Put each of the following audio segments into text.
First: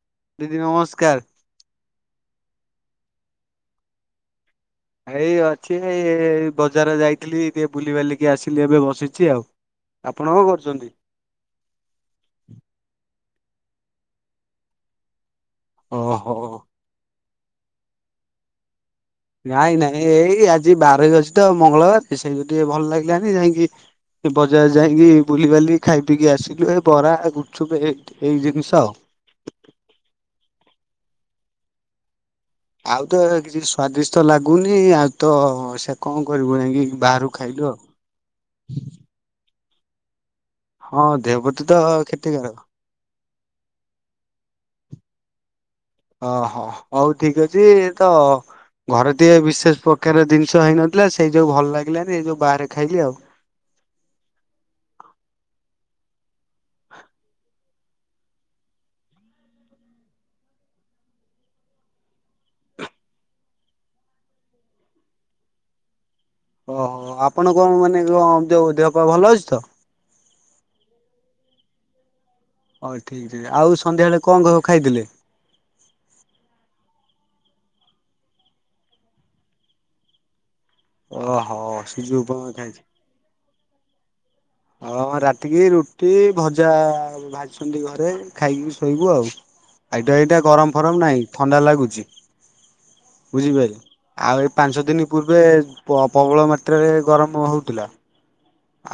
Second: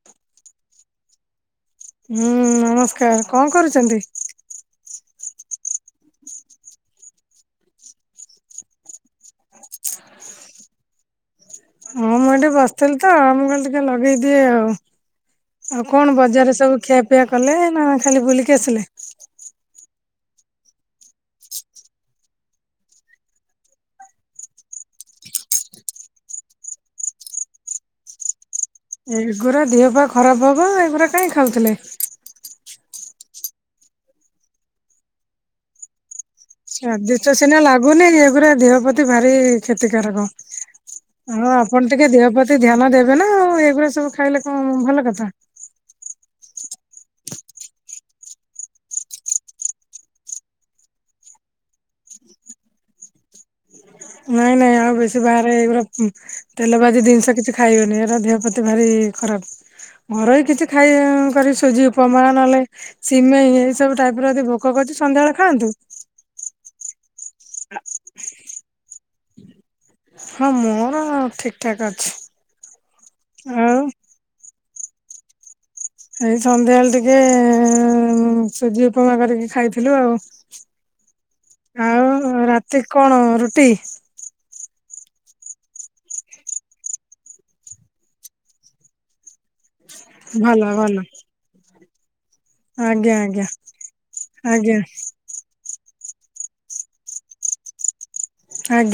[unintelligible] ଦିଦି ନମସ୍କାର। ହୁଁ ହୁଁ ନମସ୍କାର କଅଁ କରୁଚନ୍ତି? ଏଇ ଅଛି ଏ ବଜାର ଯାଇଥିଲି ଟିକେ ବୁଲି ବାଲିକି ଆସିଲି ଏବେ ବସିଛି ଆଉ। ଆପଣ କଣ କରୁଚନ୍ତି? ମୁଁ ଏଠି ବସିଥିଲି ତ ମୁଁ କହିଲି ଟିକେ ଲଗେଇଦିଏ ଆଉ। ଆଉ କଣ ଓହୋ। ବଜାରରେ ସବୁ ଖିଆପିଆ କଲେ ନା ଖାଲି ବୁଲିକି ଆସିଲେ? ନାଇଁ ନାଇଁ ଏଇ ଆଜି ବାରେରେ ଅଛି ତ ମଙ୍ଗଳବାର ସେଇ ଟିକେ ଭଲ ଲାଗିଲାନି ଯାଇକି ବଜାର ଯାଇକି ବୁଲିିବାଲି ଖାଇପିକି ଆସିଲୁ ଏ ବରା ଗୁପଚୁପ ହେ ଏଇ ଜିନିଷ ଆଉ। ଏଗୁୁରା ଦେହ ପା ଖରାପ ହବ ଏଗୁୁରା କାଇଁ ଖାଉଥିଲେ? ଆଉ ତ କିଛି ସ୍ଵାଦିଷ୍ଟ ଲାଗୁନି ଆଉ ତ ସେ କଅଁ ଆ କରିବୁ। ଯାଇକି ବାହାରୁ ସ୍ଵାଦିଷ୍ଟ ସିନା ଖାଇଲୁ ଆଉ। ଲାଗୁନି ଏ ଗୁରା ଦେହ ପ୍ରତି ଭାରି କ୍ଷତିକାରକ। ଦେହ ହଁ ପ୍ରତି ତ ଆପଣ ଟିକେ ଦେହ କ୍ଷତିକାର ପ୍ରତି ଧ୍ୟାନ ଦେ ନା ଆଉ ଏଗୁଡା ସବୁ ଖାଇଲେ କଣ ଭଲ କଥା। ଓହୋ ହଉ ଠିକ ଅଛି ତ। ଘରେ ଟିଏ ବିଶେଷ ପ୍ରକାର ଜିନିଷ ହେଇନଥିଲା ସେଇ ଯୋଉ ଭଲ ଲାଗିଲାନି ଏ ଯୋଉ ବାହାରେ ଖାଇଲି ଆଉ। ନାଇଁ ନାଇଁ ଆଉ ବେଶୀ ବାହାରେ ଏଇଗୋରା ତେଲ ବାଜି ଜିନିଷ କିଛି ଖାଇବନି ଏହାର ଦେହ ପ୍ରତି ଭାରି ଖରାପ। ଘୋରୁଇ କିଛି ଖାଇ କରି ସୁଜି ଉପମା ନେହେଲେ। ସିମେଇ ଏଇ ସବୁ ଟାଇପ ର ଯଦି ଭୋକ କରୁଛି ସନ୍ଧ୍ୟାବେଳେ ଖାଆନ୍ତୁ। ଓହୋ ଆପଣ କଣ ମାନେ କଣ ଯଉ ଦେହ ପା ଭଲ ଅଛି ତ? ହଁ ମୋର ଠିକଠାକ୍ ଅଛି। ହଉ ଠିକ୍ ଅ ଆଉ ସନ୍ଧ୍ୟାବେଳେ କଣ କହ ଖାଇଥିଲେ। ଏଇ ସନ୍ଧ୍ୟାବେଳେ ଟିକେ ସୁଜି ଉପମା କରିକି ଖାଇଥିଲୁ ଆଉ। ଓ ହୋ ସୁଜି ଆଉ ଉପମା ଖାଇ ରାତି କଣ ରୁଟି। ହଁ ରାତିକି ରୁଟି ଭଜା। ଭାଜିଛନ୍ତି ଘରେ ଖାଇକି ଶୋଇବୁ ଆଉ। ଏଇଟ ଏଇଟା ଭଲ ଗରମ ଫରମ ଭଲ ନାଇଁ ଥଣ୍ଡା ଲାଗୁଛି। ଆଜ୍ଞା ଆଜ୍ଞା ବୁଝିପାଇଲେ ଆଉ ଏଇ ଆଜ୍ଞା ପାଞ୍ଚ ଦିନି। ପୂର୍ବେ ପ ପ୍ରବଳ ମାତ୍ରାରେ ଗରମ ହଉଥିଲା।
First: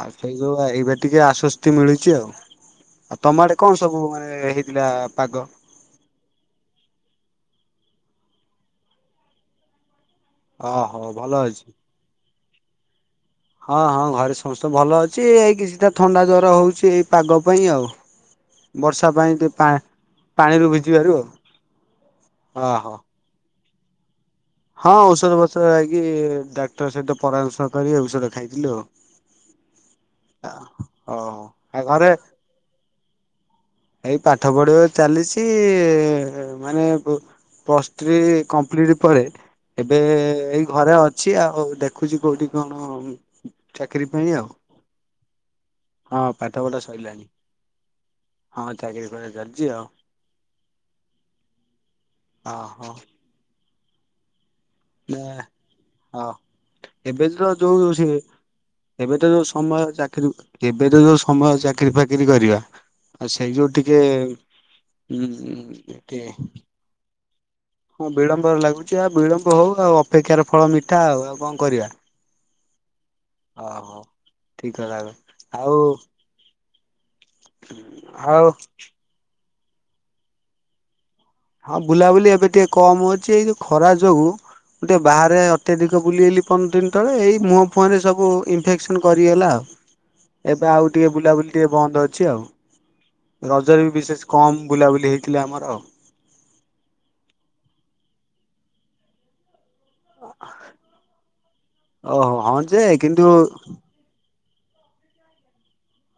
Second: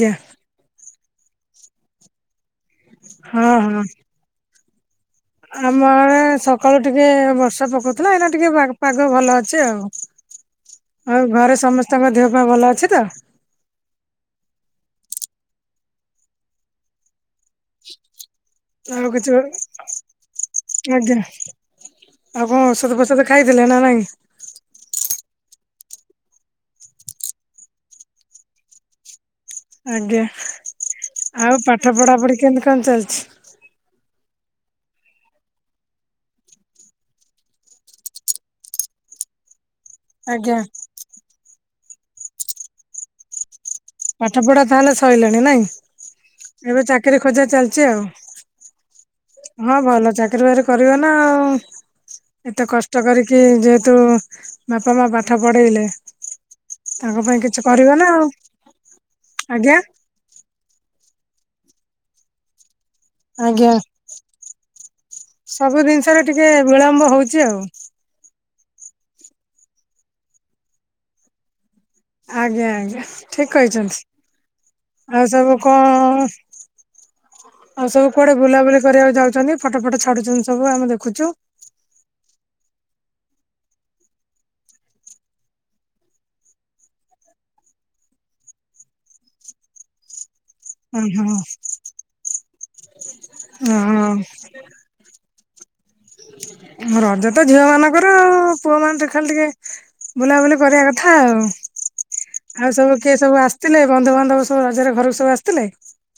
ଆଉ ସେଇ ଯଉ ଏବେ ଟିକେ ଆଶ୍ଵସ୍ତି ମିଳୁଛି ଆଉ ଆଉ ତମ ହଁ ଆଡେ କଣ ହଁ। ସବୁ ମାନେ ପିଲା ପାଗ। ଆମ ଆଡେ ସକାଳୁ ଟିକେ ବର୍ଷା ପକଉଥିଲା ଏଇନା ଟିକେ ପାଗ ଭଲ ଅଛି ଆଉ। ଓହୋ ଆଉ ଭଲ ଘରେ ଅଛି। ସମସ୍ତଙ୍କ ଦେହ ପା ଭଲ ଅଛି ତ? ହଁ ହଁ ଘରେ ସମସ୍ତେ ଭଲ ଅଛି ଏଇ କିଛିଟା ଥଣ୍ଡା ଜର ହଉଛି ଏଇ ପାଗ ପାଇଁ ଆଉ। ଆଉ ବର୍ଷା ପାଇଁ କିଛି ଟିକେ ପା ପାଣିରୁ ଭିଜିବାରୁ ଆଜ୍ଞା ଆଉ [unintelligible] ଆଉ କଣ ଓହୋ। ଔଷଧ ପଷଦ ଖାଇଦେଲେ ନା ନାଇଁ। ହଁ ଔଷଧ ବଷଧ ଲାଗି ଡାକ୍ତର ସହିତ ପରାମର୍ଶ କରି ଔଷଧ ଖାଇଥିଲୁ ଆଉ। ଆଜ୍ଞା ଓହୋ ଆଉ ଆଉ ପାଠ ଘରେ ପଢାପଢି କେମତି କଣ ଚାଲିଛି? ଏଇ ପାଠ ପଢିବା ଚାଲିଛି ମାନେ ବୁ ପସ୍ ଥ୍ରୀ କମ୍ପ୍ଲିଟ୍ ପରେ। ଏବେ ଆଜ୍ଞା ଏଇ ଘରେ ଅଛି ଆଉ ଦେଖୁଛି କୋଉଠି କଣ ହ ପାଠ ପଢା ତାହେଲେ ସଇଲାଣି ନାଇଁ ହଁ ପାଠ ପଢା ଏବେ ଚାକିରି ସରିଲାଣି। ଖୋଜା ଚାଲିଚି ଆଉ। ହଁ ଚାକିରି ଖୋଜା ଚାଲିଛି ହଁ ଆଉ। ଭଲ ଚାକିରୀ ବାକିରି କରିବ ନା ଆଉ ଏତେ ଓହୋ କଷ୍ଟ କରିକି ଯେହେତୁ। ବାପା ମା ପାଠ ନା ପଢ଼େଇଲେ ହଁ ତାଙ୍କ ଏବେ ପାଇଁ ତ କିଛି ଯୋଉ କରିବ ସେ ନା ଆଉ। ଏବେ ତ ଯୋଉ ଆଜ୍ଞା ସମୟ ଚାକିରୀ ଏବେ ତ ଯୋଉ ସମୟ ଚାକିରି ଫାକିରି କରିବା। ଆଉ ସେଇ ଯୋଉ ଆଜ୍ଞା ଟିକେ ହୁଁ ସବୁ ହୁଁ ଜିନିଷରେ ଏଠେ ଟିକେ ବିଳମ୍ବ ହଉଛି ଆଉ ହଁ ବିଳମ୍ବରେ ଲାଗୁଚି ଆଉ ବିଳମ୍ବ ହଉ ଆଉ ଅପେକ୍ଷାର ଫଳ ମିଠା ଆଉ ଆଉ କଣ କରିବା। ଆଜ୍ଞା ଆଜ୍ଞା ଠିକ କହିଚନ୍ତି ଓହୋ ଠିକ କଥା ଆଉ ସବୁ କଣ? ଆଉ ସବୁ କୁଆଡେ ଆଉ ବୁଲାବୁଲି କରିବାକୁ ଯାଉଚନ୍ତି ଫଟୋ ଫଟ ଛାଡୁଛନ୍ତି ସବୁ ଆମେ ଦେଖୁଚୁ। ହଁ ବୁଲାବୁଲି ଏବେ ଟିକେ କମ ହଉଛି ଏଇ ଯୋଉ ଖରା ଯୋଗୁ। ଗୋଟେ ବାହାରେ ଅତ୍ୟଧିକ ବୁଲିଗଲି ପନ୍ଦର ଦିନ ତଳେ ଏଇ ମୁହଁ ଫୁହଁରେ ସବୁ ଇନଫେକ୍ସନ କରିଗଲା ଆଉ। ଏବେ ଆଉ ଟିକେ ଓହୋ ବୁଲାବୁଲି ଟିକେ ବନ୍ଦ ଅଛି ଆଉ। ରଜରେ ବି ବିଶେଷ କମ ବୁଲାବୁଲି ହେଇଥିଲେ ଆମର ରଜ ତ ଝିଅ ମାନଙ୍କର ଆଉ ପୁଅ ମାନ ଟେ ଖାଲି ଟିକେ ବୁଲାବୁଲି କରିବା କଥା ଆଉ। ଓହୋ ହଁ ଆଉ ଯେ ସବୁ କିଏ କିନ୍ତୁ ସବୁ ଆସିଥିଲେ? ବନ୍ଧୁବାନ୍ଧବ ସବୁ ରଜ ରେ ଘରକୁ ସବୁ ଆସିଥିଲେ?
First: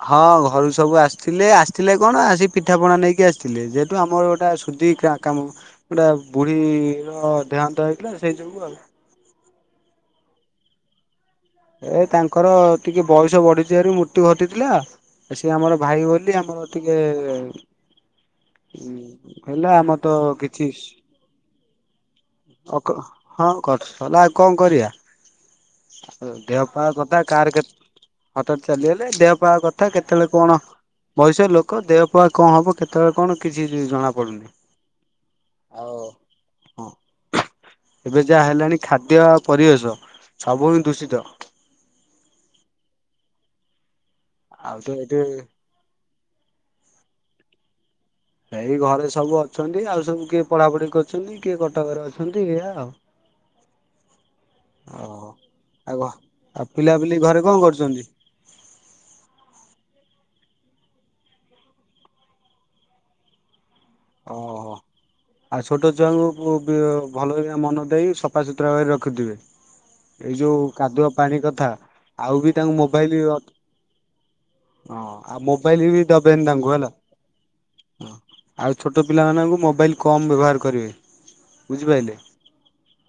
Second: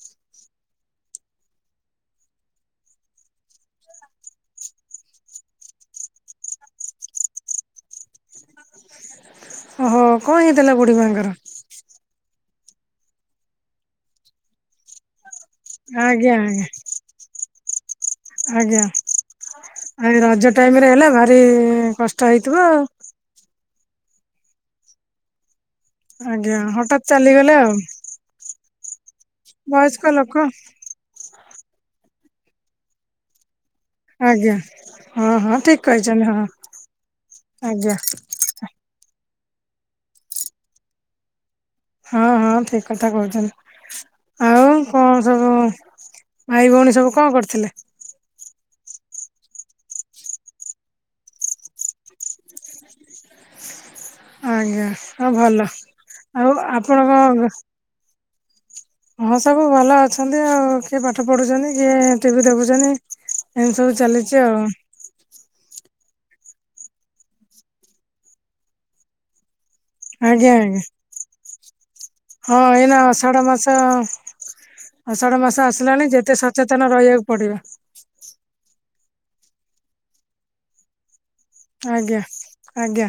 ହଁ ଘରୁ ସବୁ ଆସିଥିଲେ ଆସିଥିଲେ କଣ ଆସି ପିଠା ପଣା ନେଇକି ଆସିଥିଲେ ଯେହେତୁ ଆମର ଗୋଟା ଶୁଦ୍ଧି କାମ ଗୋଟେ ବୁଢ଼ୀର ଦେହାନ୍ତ ହେଇଥିଲା ସେଇ ଯୋଗୁଁ ଆଉ ଓହୋ କଣ ହେଇଥିଲା ବୁଢୀ ମାଙ୍କର? ଏ ତାଙ୍କର ଟିକେ ବୟସ ବଢି ଥିବାରୁ ମୃତ୍ୟୁ ଘଟିଥିଲା। ସି ଆମର ଭାଇ ଆଜ୍ଞା ବୋଲି ଆଜ୍ଞା ଆମର ଟିକେ ଆଜ୍ଞା ହଁ ହେଲା ଆମର ଆଉ ତ ରଜ କିଛି ଟାଇମ ରେ ହେଲା ଭାରି କଷ୍ଟ ହେଇଥିବ ଆଉ। ହଁ କରଲା ଆଉ କଣ କରିବା? ଆଜ୍ଞା ଦେହପାହ ହଠାତ୍ କଥା କାହାର ଚାଲିଗଲେ କେ ଆଉ ହଠାତ୍ ଚାଲିଗଲେ ଦେହପାହ କଥା ବୟସ୍କ କେତେବେଳେ ଲୋକ କଣ ବୟସ ଲୋକ ଦେହପାହ କଣ ହବ କେତେ କେତେବେଳେ କଣ କିଛି ଜଣାପଡ଼ୁନି। ଆଜ୍ଞା ହଁ ହଁ ଠିକ କହିଛନ୍ତି ହଁ ଆଜ୍ଞା। ଏବେ ଯାହା ହେଲାଣି ଖାଦ୍ୟ ଆଉ ପରିବେଶ ସବୁ ହିଁ ଦୂଷିତ। ହଁ ହଁ ଠିକ କଥା କହୁଛନ୍ତି ଆଉ ତ ଏଠି କଣ ସବୁ ଭାଇ ଭଉଣୀ ସବୁ କଣ କରିଥିଲେ? ଏଇ ଘରେ ସବୁ ଅଛନ୍ତି ଆଉ ସବୁ କିଏ ପଢାପଢି କରୁଛନ୍ତି କିଏ କଟକରେ ଅଛନ୍ତି ଏଇଆ ଆଉ। ଆଜ୍ଞା ଓହୋ ହଁ ଭଲ ଆଉ ଆଉ ଆପଣ ପିଲାପିଲି ଘରେ କଣ? କରୁଛନ୍ତି। ହଁ ସବୁ ଭଲ ଅଛନ୍ତି ଆଉ କିଏ ପାଠ ପଢୁଛନ୍ତି କିଏ ଟିଭି ଦେଖୁଛନ୍ତି। ଇଣ୍ଟି ସବୁ ଚାଲିଛି ଆଉ। ଓହୋ ଆଉ ଛୋଟ ଛୁଆଙ୍କୁ ଭଲ ମନ ଦେଇ ସଫାସତୁରା କରି ରଖୁଥିବେ। ଏଇ ଆଜ୍ଞା ଯୋଉ ଆଜ୍ଞା କାଦୁଆ ପାଣି କଥା ଆଉ ବି ହଁ ତାଙ୍କୁ ଏଇନା ମୋବାଇଲ ହଁ ଆଷାଢ଼ ମାସ। ଆଉ ଆଷାଢ ମାସ ମୋବାଇଲ ବି ଆସିଲାଣି ଯେତେ ଦବେନି ତାଙ୍କୁ ହେଲା। ସଚେତନ ରହିବାକୁ ପଡିବ। ହଁ ଆଉ ଛୋଟ ପିଲାମାନଙ୍କୁ ମୋବାଇଲ୍ କମ୍ ବ୍ୟବହାର କରିବେ। ବୁଝିପାରିଲେ। ଆଜ୍ଞା ଆଜ୍ଞା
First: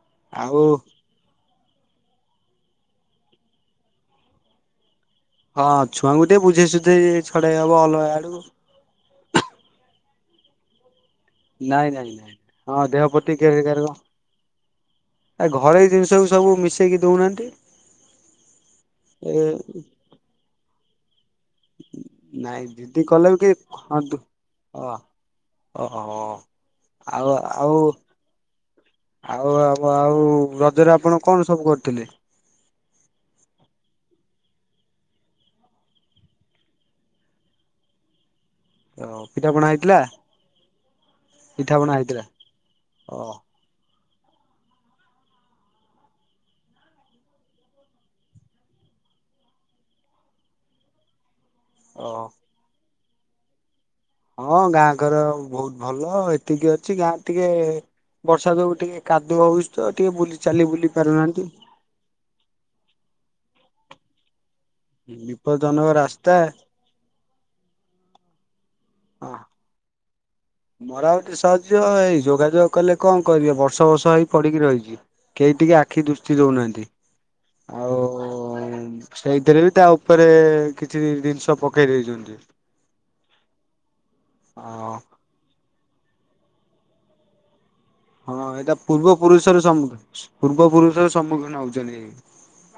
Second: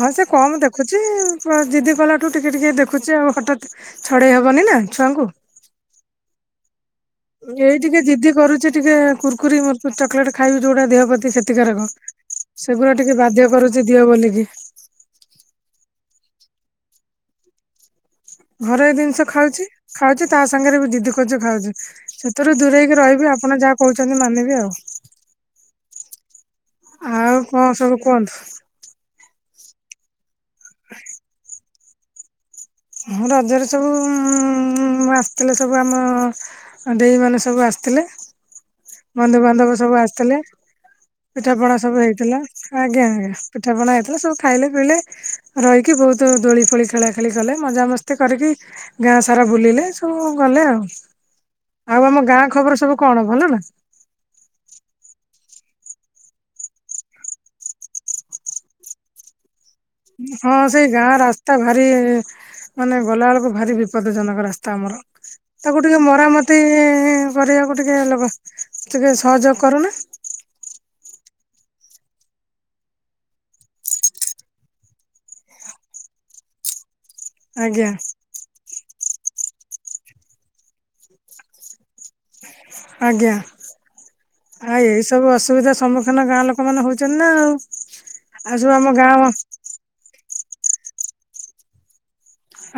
ହଁ ସେ କମ ଆଉ ଦେଖୁଛି। ଜିଦି କଲାଠୁ ଟିକେ ଟିକିଏ ଦେଖୁଛି ଆଉ ହଠାତ୍ ଛଡ଼େଇ ହେବନି ନା ଛୁଆଙ୍କୁ। ହଁ ଛୁଆଙ୍କୁ ଟିକେ ବୁଝେଇସୁଝେଇ। ଏଇ ଟିକେ ଜିଦି କରୁଛି ଟିକେ କୁର୍କୁରି ମୂର୍କୁରି ଚକୋଲେଟ ଖାଇବୁ ଯୋଉଟା ଦେହ ପ୍ରତି ସେ କ୍ଷତିକାରକ ନାଇଁ ନାଇଁ ନାଇଁ। ହଁ ସେଗୁଡା ଦେହ ଟିକେ ପ୍ରତି ବାଧ୍ୟ କରୁଛି କ୍ଷତିକାରକ ଦିଅ ବୋଲିକି। ଏ ଘରୋଇ ଜିନିଷକୁ ସବୁ ମିଶେଇକି ଦଉନାହାନ୍ତି। ଘରୋଇ ଜିନିଷ ଏ ଖାଉଛି ଖାଉଛି ତା ସାଙ୍ଗରେ ବି ଜିଦି ଖାଉଛୁ ସେଥିରୁ ନାଇଁ ଜିଦି ଦୂରେଇକି କଲେ ରହିବି ଆପଣ ଯାହା କହୁଛନ୍ତି ମାନିବି ଆଉ। ଓ ହୋ ଆଉ କଣ ଆଉ। ସବୁ କୁହନ୍ତୁ ଆଉ ଆଉ ରଜରେ ଆପଣ କଣ ସବୁ କରିଥିଲେ? ହ ରଜରେ ସବୁ ଆସିଥିଲେ ସବୁ ଆମ ଆଉ ଦେଇ ମାନେ ସବୁ ଆସିଥିଲେ। ପିଠାପଣା ବନ୍ଧୁବାନ୍ଧବ ସବୁ ହେଇଥିଲା ଆସିଥିଲେ ପିଠା ପଣା ସବୁ ହେଇଥିଲା ଆଜ୍ଞା ଓ ଆଜ୍ଞା। ପିଠା ପଣା ହେଇଥିଲା ସବୁ ଖାଇଲେ ପିଇଲେ ରହିକି ବହୁତ ଦୋଳି ଫୋଳି ଖେଳା ଖେଳି କଲେ ମଜ ମସ୍ତି କରିକି ଗାଁ ସାରା ବୁଲିଲେ ସବୁ ଗଲେ ଆଉ। ଆଉ ଓ ଆମ ଗାଁ ଖବର ସବୁ କଣ ଭଲ ନା? ହଁ ଗାଁ ଘର ବହୁତ ଭଲ ଏତିକି ଅଛି ଗାଁ ଟିକେ ବର୍ଷା ଯୋଗୁ ଟିକେ କାଦୁଅ ହଉଚି ତ ଟିକେ ବୁଲି ଚାଲି ବୁଲି ପାରୁନାହାନ୍ତି। ଆରେ ମାନେ ଗଲା ବେଳକୁ ଭାରି ବିପଦଜନକ ରାସ୍ତା। ତମର ତାକୁ ବିପଦଜନକ ଟିକେ ରାସ୍ତା ମରାମତି- କରିବାକୁ ଟିକେ ଲଗା ଟିକେ ହଁ ସହଯୋଗ କରୁନା। ମରାମତି ସାହାଯ୍ୟ ଏଇ ଯୋଗାଯୋଗ କଲେ କଣ କରିବେ ବର୍ଷ ବର୍ଷ ହେଇ ପଡ଼ିକି ରହିଚି। କେହି ଟିକେ ଆଖି ଦୃଷ୍ଟି ଦଉନାହାନ୍ତି। ଆଜ୍ଞା। ଓ ସେଇଥିରେ ବି ତା ଉପରେ କିଛି ଜିନିଷ ପକେଇ ଦେଇଚନ୍ତି। ଆଜ୍ଞା ଅ ଆଉ ଏଇ ସବୁ ଅସୁବିଧା ସମ ନ ଗାଁ ଲୋକ ମାନେ ହଉଚନ୍ତି ନା ଆଉ। ହଁ ଆଉ ସବୁ ଏଇଟା ଆମ ପୂର୍ବ ଗାଁ ପୁରୁଷରୁ ସମୁ- ପୂର୍ବ ପୁରୁଷ ରୁ ସମ୍ମୁଖୀନ ହଉଚନ୍ତି।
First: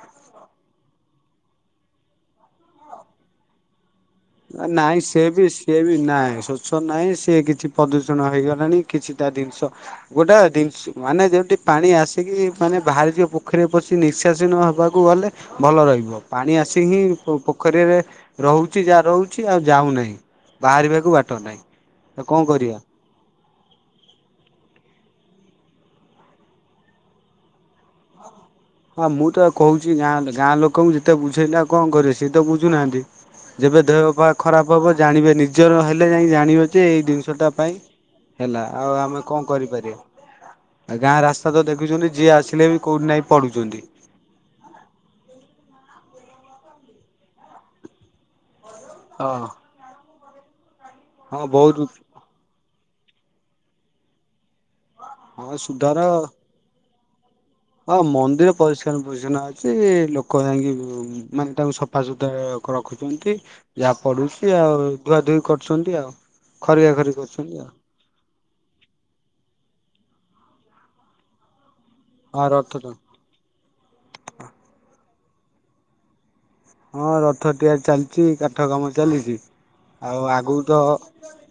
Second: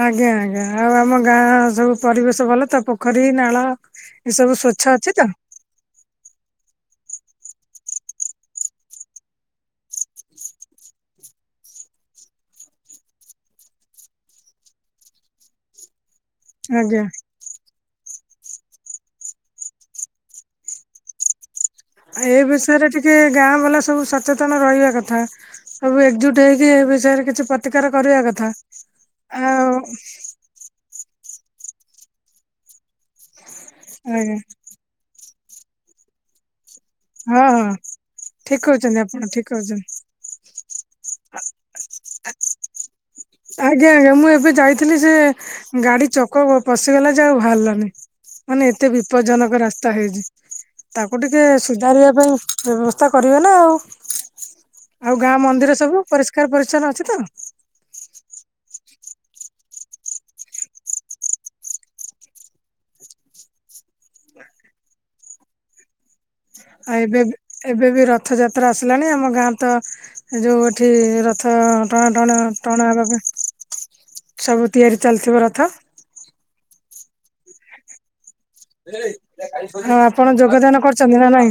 ଆଜ୍ଞା ଆଜ୍ଞା ଆଉ ଆମ ଗାଁ ସବୁ ପରିବେଶ ଭଲ ତ? ପୋଖରୀ ନାଳ ଏ ସବୁ ସ୍ୱଚ୍ଛ ନାଇଁ ଅଛି ସେ ତ? ବି ସିଏ ବି ନାଇଁ ସ୍ୱଚ୍ଛ ନାହିଁ ସେ କିଛି ପ୍ରଦୂଷଣ ହେଇଗଲାଣି କିଛି ତା ଜିନିଷ ଗୋଟା ଜିନିଷ- ମାନେ ଯଉଠି ପାଣି ଆସିକି ମାନେ ବାହାରିଯିବ ପୋଖରୀରେ ପଶି ନିଶାସୀନ ହବାକୁ କୁ ଗଲେ ଭଲ ରହିବ ପାଣି ଆସିଙ୍କି ଆଜ୍ଞା ପୋଖରୀ ରେ ରହୁଚି ଯା ରହୁଛି ଆଉ ଯାଉନାହିଁ ବାହାରିବାକୁ ବାଟ ନାହିଁ। ତ ଏଇ କଣ କରିବା ବିଷୟରେ ଟିକେ ଗାଁ ବାଲା ସବୁ ସଚେତନ ରହିବା କଥା। ସବୁ ଏକଜୁଟ୍ ହେଇକି ଏ ବିଷୟରେ କିଛି ପ୍ରତିକାର କରିବା କଥା। ହଁ ମୁଁ ତ ଆଉ କହୁଛି ଗାଁ ଗାଁ ଲୋକଙ୍କୁ ଯେତେ ବୁଝେଇଲା କଣ କରେ ସିଏ ତ ବୁଝୁନାହାନ୍ତି। ଯେବେ ଦେହ ପାହା ଆଜ୍ଞା ଖରାପ ହବ ଜାଣିବେ ନିଜର ହେଲେ ଯାଇ ଜାଣିବେ ତେ ଏଇ ହଁ ଜିନିଷଟା ହଁ ପାଇଁ ଠିକ ହେଲା ଆଉ କହୁଛନ୍ତି ଆପଣ ଆମେ ଠିକ କଣ କହୁଛନ୍ତି କରିପାରିବା? ଗାଁ ରାସ୍ତା ତ ଦେଖୁଛନ୍ତି ଯିଏ ଆସିଲେ ବି କୋଉଟି ନାଇଁ ଆଜ୍ଞା ଆଜ୍ଞା ମୁଁ ଏବେ ଯାଇଥିଲି ସେ ଗାଡି ଚକ ପଶିଗଲା ଯେ ଆଉ ବାହାରିଲାନି। ମାନେ ଏତେ ହଁ। ବିପଦଜନକ ରାସ୍ତା ହେଇଚି ତାକୁ ହଁ ଟିକେ ବହୁତ ସୁଧାରିବା ପାଇଁ ବ୍ୟବସ୍ତା କରିବେ ନା, ଆଉ ଆଉ ଗାଁ ହଁ ମନ୍ଦିର ସୁଧାର ସବୁ ପରିଷ୍କାର ପରିଚ୍ଛନ୍ନ ଅଛି ତ? ହଁ ମନ୍ଦିର ପରିଷ୍କାର ପରିଚ୍ଛନ ଅଛି ଲୋକ ଯାଇକି ମ୍ ମାନେ ତାକୁ ସ ସଫାସୁତରା ର ରଖୁଛନ୍ତି ଯାହା ପଡୁଛି ଆଉ ଧୁଆ ଧୁଇ କରୁଛନ୍ତି ଆଉ। ଖରିକା ଆଉ ଖରି ଏବେ ବି କରୁଛନ୍ତି ଆଉ ଏବେ ବି ର ରଥଯାତ୍ରା ଆସିଲାଣି ଆମ ଗାଁ ତ ଯଉ ଏଠି ରଥ ଟଣା ଟଣା ହଁ ରଥ ତ ଟଣା ସବୁ ତିଆରି ଚାଲିଥିବ ରଥ? ହଁ ରଥ ଟିଆରି ଚାଲିଚି କାମ ଚାଲିଚି ଆଉ ଆପଣ ଆଗକୁ ଯୋଗଦାନ ତ କରିଛନ୍ତି ନା ନାଇଁ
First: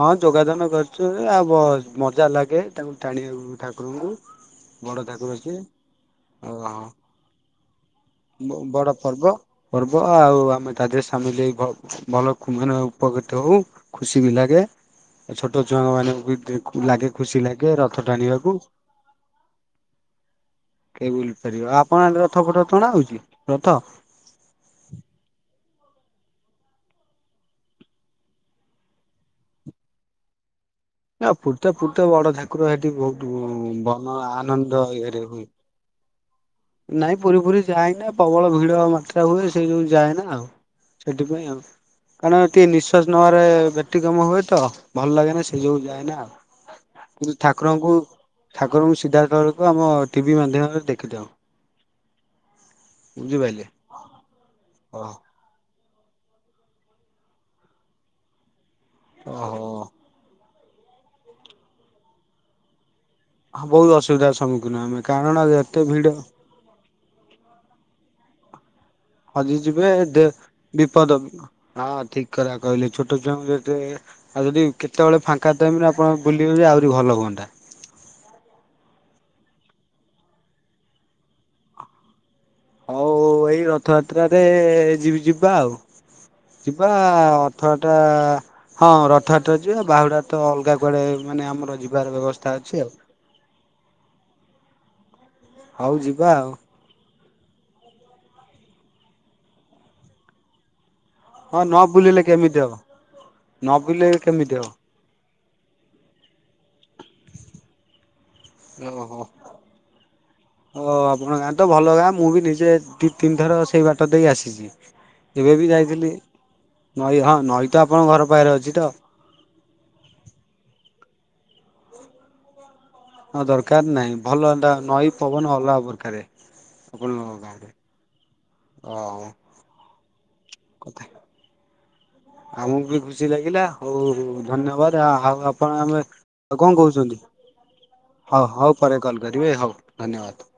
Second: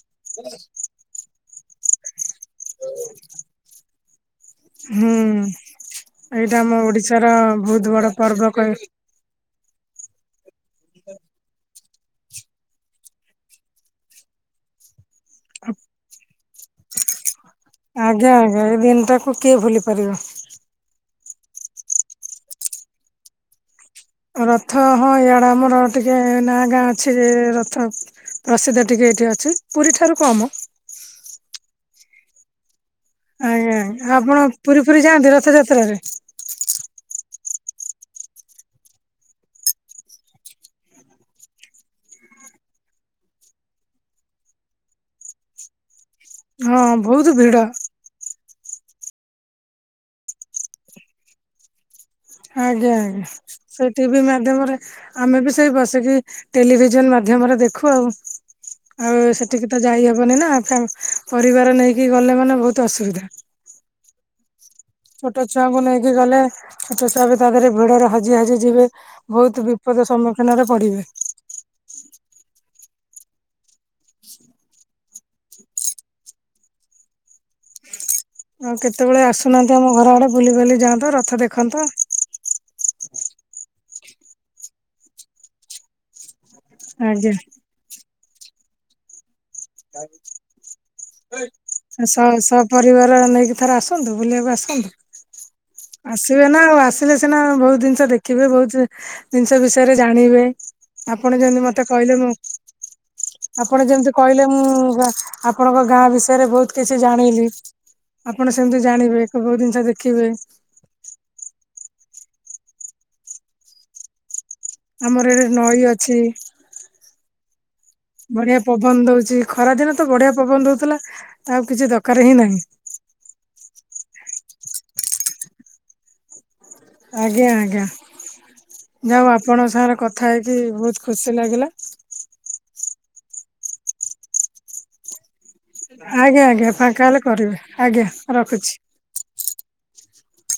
ହଁ ଯୋଗାଦାନ କରୁଚୁ ଆଉ ମଜା ଲାଗେ ତାଙ୍କୁ ଟାଣିବାକୁ ଠାକୁରଙ୍କୁ ବଡ ହୁଁ ଠାକୁର ସିଏ ଏଇଟା ଆମ ଓଡିଶାର ବହୁତ୍ ବଡ ପର୍ବ ମୁଁ କହି ବଡ଼ ପର୍ବ ପର୍ବ ଆଉ ଆମେ ତା ଦେହରେ ସାମିଲ ହେଇ ଭ- ଭଲ ମାନେ ଉପକୃତ ହଉ। ଖୁସି ବି ଲାଗେ ଛୋଟ ଛୁଆଙ୍କ ମାନଙ୍କୁ ବି ପ୍ରି ଲାଗେ ଖୁସି ଲାଗେ ରଥ ଆଜ୍ଞା ଟାଣିବାକୁ। ଆଜ୍ଞା ଏଇ ଦିନଟାକୁ କିଏ ଭୁଲି ପାରିବ କେହି ବୁଲି ପାରିବ ଆପଣ ଆଡେ ରଥ ଫଟ ତଣା ହଉଛି ରଥ? ରଥ ହଁ ଇଆଡେ ଆମର ଟିକେ ନାଁ ଗାଁ ଅଛି ଯେ ରଥ ପ୍ରସିଦ୍ଧ ଟିକେ ଏଇଠି ଅଛି ପୁରୀ ଠାରୁ କମ। ନା [unintelligible] ବଡ ଠାକୁର ହେଟି ବହୁ ହଁ ଆପଣ ପୁରୀ ଫୁରୀ ଯାଆନ୍ତି ହୁଏ ରଥଯାତ୍ରାରେ? ନାଇଁ ପୁରୀ ଫୁରୀ ଯାଏ ନା ପ୍ରବଳ ଭିଡ ମାତ୍ରା ହୁଏ ସେଇ ଯୋଉ ଯାଏ ନା ଆଉ। ସେଥିପାଇ ଆଉ [unintelligible] କାରଣ ଟିକେ ନିଶ୍ୱାସ ନେବାରେ ବ୍ୟତିକ୍ରମ ହୁଏ ତ ଭଲ ଲାଗେ ନା ସେ ଯୋଗୁଁ ଯାଏନା ଆଉ ହଁ ବହୁତ କିନ୍ତୁ ଭିଡ ଠାକୁରଙ୍କୁ ଠାକୁରଙ୍କୁ ସିଧାଥଳକୁ ଆମ ଟିଭି ମାଧ୍ୟମରେ ଦେଖିଥାଉ ଆଜ୍ଞା ଆଜ୍ଞା ବୁଝିପାରିଲେ। ସେଇ ଟିଭି ମାଧ୍ୟମରେ ଓହୋ। ଆମେ ବି ସେଇ ବସିକି ଟେଲିଭିଜନ ମାଧ୍ୟମରେ ଦେଖୁ ଆଉ ଆଉ ସେଠିକ ତ ଯାଇହବନି ନା ପରିବାର ନେଇକି ଗଲେ ମାନେ ବହୁତ ଅସୁବିଧା ହଁହୁ ଅସୁବିଧାର ସମ୍ମୁଖୀନ ଆମେ କାରଣ ଛୋଟ ଏତେ ଛୁଆଙ୍କୁ ଭିଡ ନେଇକି ଗଲେ ଛୋଟ ଛୁଆ ବି ତା ଦେହରେ ଭିଡରେ ହାଜି ହାଜି ଯିବେ ବହୁତ ହଜିଯିବେ ବିପଦ ଦେ ସମ୍ମୁଖୀନରେ ପଡିବେ ବିପଦ ହଁ ଠିକ କରା କହିଲ ଛୋଟ ଛ ଯେେ ଆଉ ଯଦି କେତେବେଳେ ଫାଙ୍କା ଟାଇମ ରେ ଆପଣ ବୁଲିବେ ଯେ ଆହୁରି ଭଲ ହୁଅନ୍ତା ଆଉ କେତେବେଳେ ଆସୁନାହାନ୍ତି ଆମ ଘର ଆଡେ ବୁଲି ବୁଲି ଯାଆନ୍ତ ରଥ ଦେଖନ୍ତ। ହଉ ଏଇ ରଥଯାତ୍ରାରେଏ -ଏ -ଏ ଯିବି ଯିବା ଆଉ। ଯିବାଆ ଆଜ୍ଞା ଆ ଅଥଆ ଟା ହଁ। ପଥଥାରେ ଯିବା ବାହୁଡ଼ା ତ ଅଲଗା କୁଆଡ଼େ ମାନେ ଆମର ଯିବାର ସ ବ୍ୟବସ୍ଥା ଅଛି ଆଉ। ସପରିବାର ନେଇକି ଥରେ ଆସନ୍ତୁ ବୁଲିବାକୁ ଆସନ୍ତୁ ହଉ ଯିବା ଆସିବେ ନା ଆଉ ଆମ୍ ସରି ହେଲେ ସିନା ବହୁତ୍ ଜିନିଷ ଦେଖିବେ ବହୁତୁ ଜିନିଷ ବିଷୟରେ ଜାଣିବେ। ଆପଣ ହଁ ଯେମତି ନ ମତେ କହିଲେ ବୁଲିଲେ ମୁଁ କେମିତି ହବ ନ ଆପଣ ଯେମିତି ବୁଲିଲେ କହିଲେ। କେମିତି ହବ। ମୁ ଆପଣଙ୍କ ଗାଁ ବିଷୟରେ ବହୁତ କିଛି ଜାଣିଲି। ଆପଣ ସେମତି ଜାଣିବେ ଓହୋ କେ କୋଉ ଜିନିଷ ଦେଖିବେ। ଓ ଆପଣଙ୍କ ଗାଁ ତ ଭଲ ଗାଁ ମୁଁ ବି ନିଜେ ଦି ତିନିଥର ସେଇ ବାଟ ଦେଇକ ଆସିଛି। ଆମର ଏଠି ଏବେ ବି ନଈ ଯାଇଥିଲି ଅଛି। ନଈ ହଁ ନଈ ତ ଆପଣଙ୍କ ଘର ପାଖରେ ବଢିଆ ଅଛି ତ। ପବନ ଦଉଛି ଖରା ଦିନ ତ ବଢିଆ ପବନ ରଉଥିଲା ଆଉ କିଛି ଦରକାର ହିଁ ନାହିଁ‌ ହ ଦରକାର ନାହିଁ ଭଲ ଏଟା ନଈ ପବନ ଅଲରାପ୍ରକାରେ। ଆଜ୍ଞା ଆଜ୍ଞା ହଉ ଯାଉ ଆପଣଙ୍କ ସାଙ୍ଗରେ କଥା ହେଇକି ବହୁତ୍ କଥା ଖୁସି ଲାଗିଲା। ଆମକୁ ବି ଖୁସି ଲାଗିଲା ହଉଉ ଧନ୍ୟବାଦ ଆ ଆଉ। ଆପଣ ଆମେ ଆଜ୍ଞା ଆଜ୍ଞା କଣ ଫାଙ୍କା ହେଲେ କହୁଛନ୍ତି, କରିବେ ଆଜ୍ଞା ହଉ ରଖୁଛି। ହଉ ପରେ କଲ୍ କରିବେ ହଉ ଧନ୍ୟବାଦ।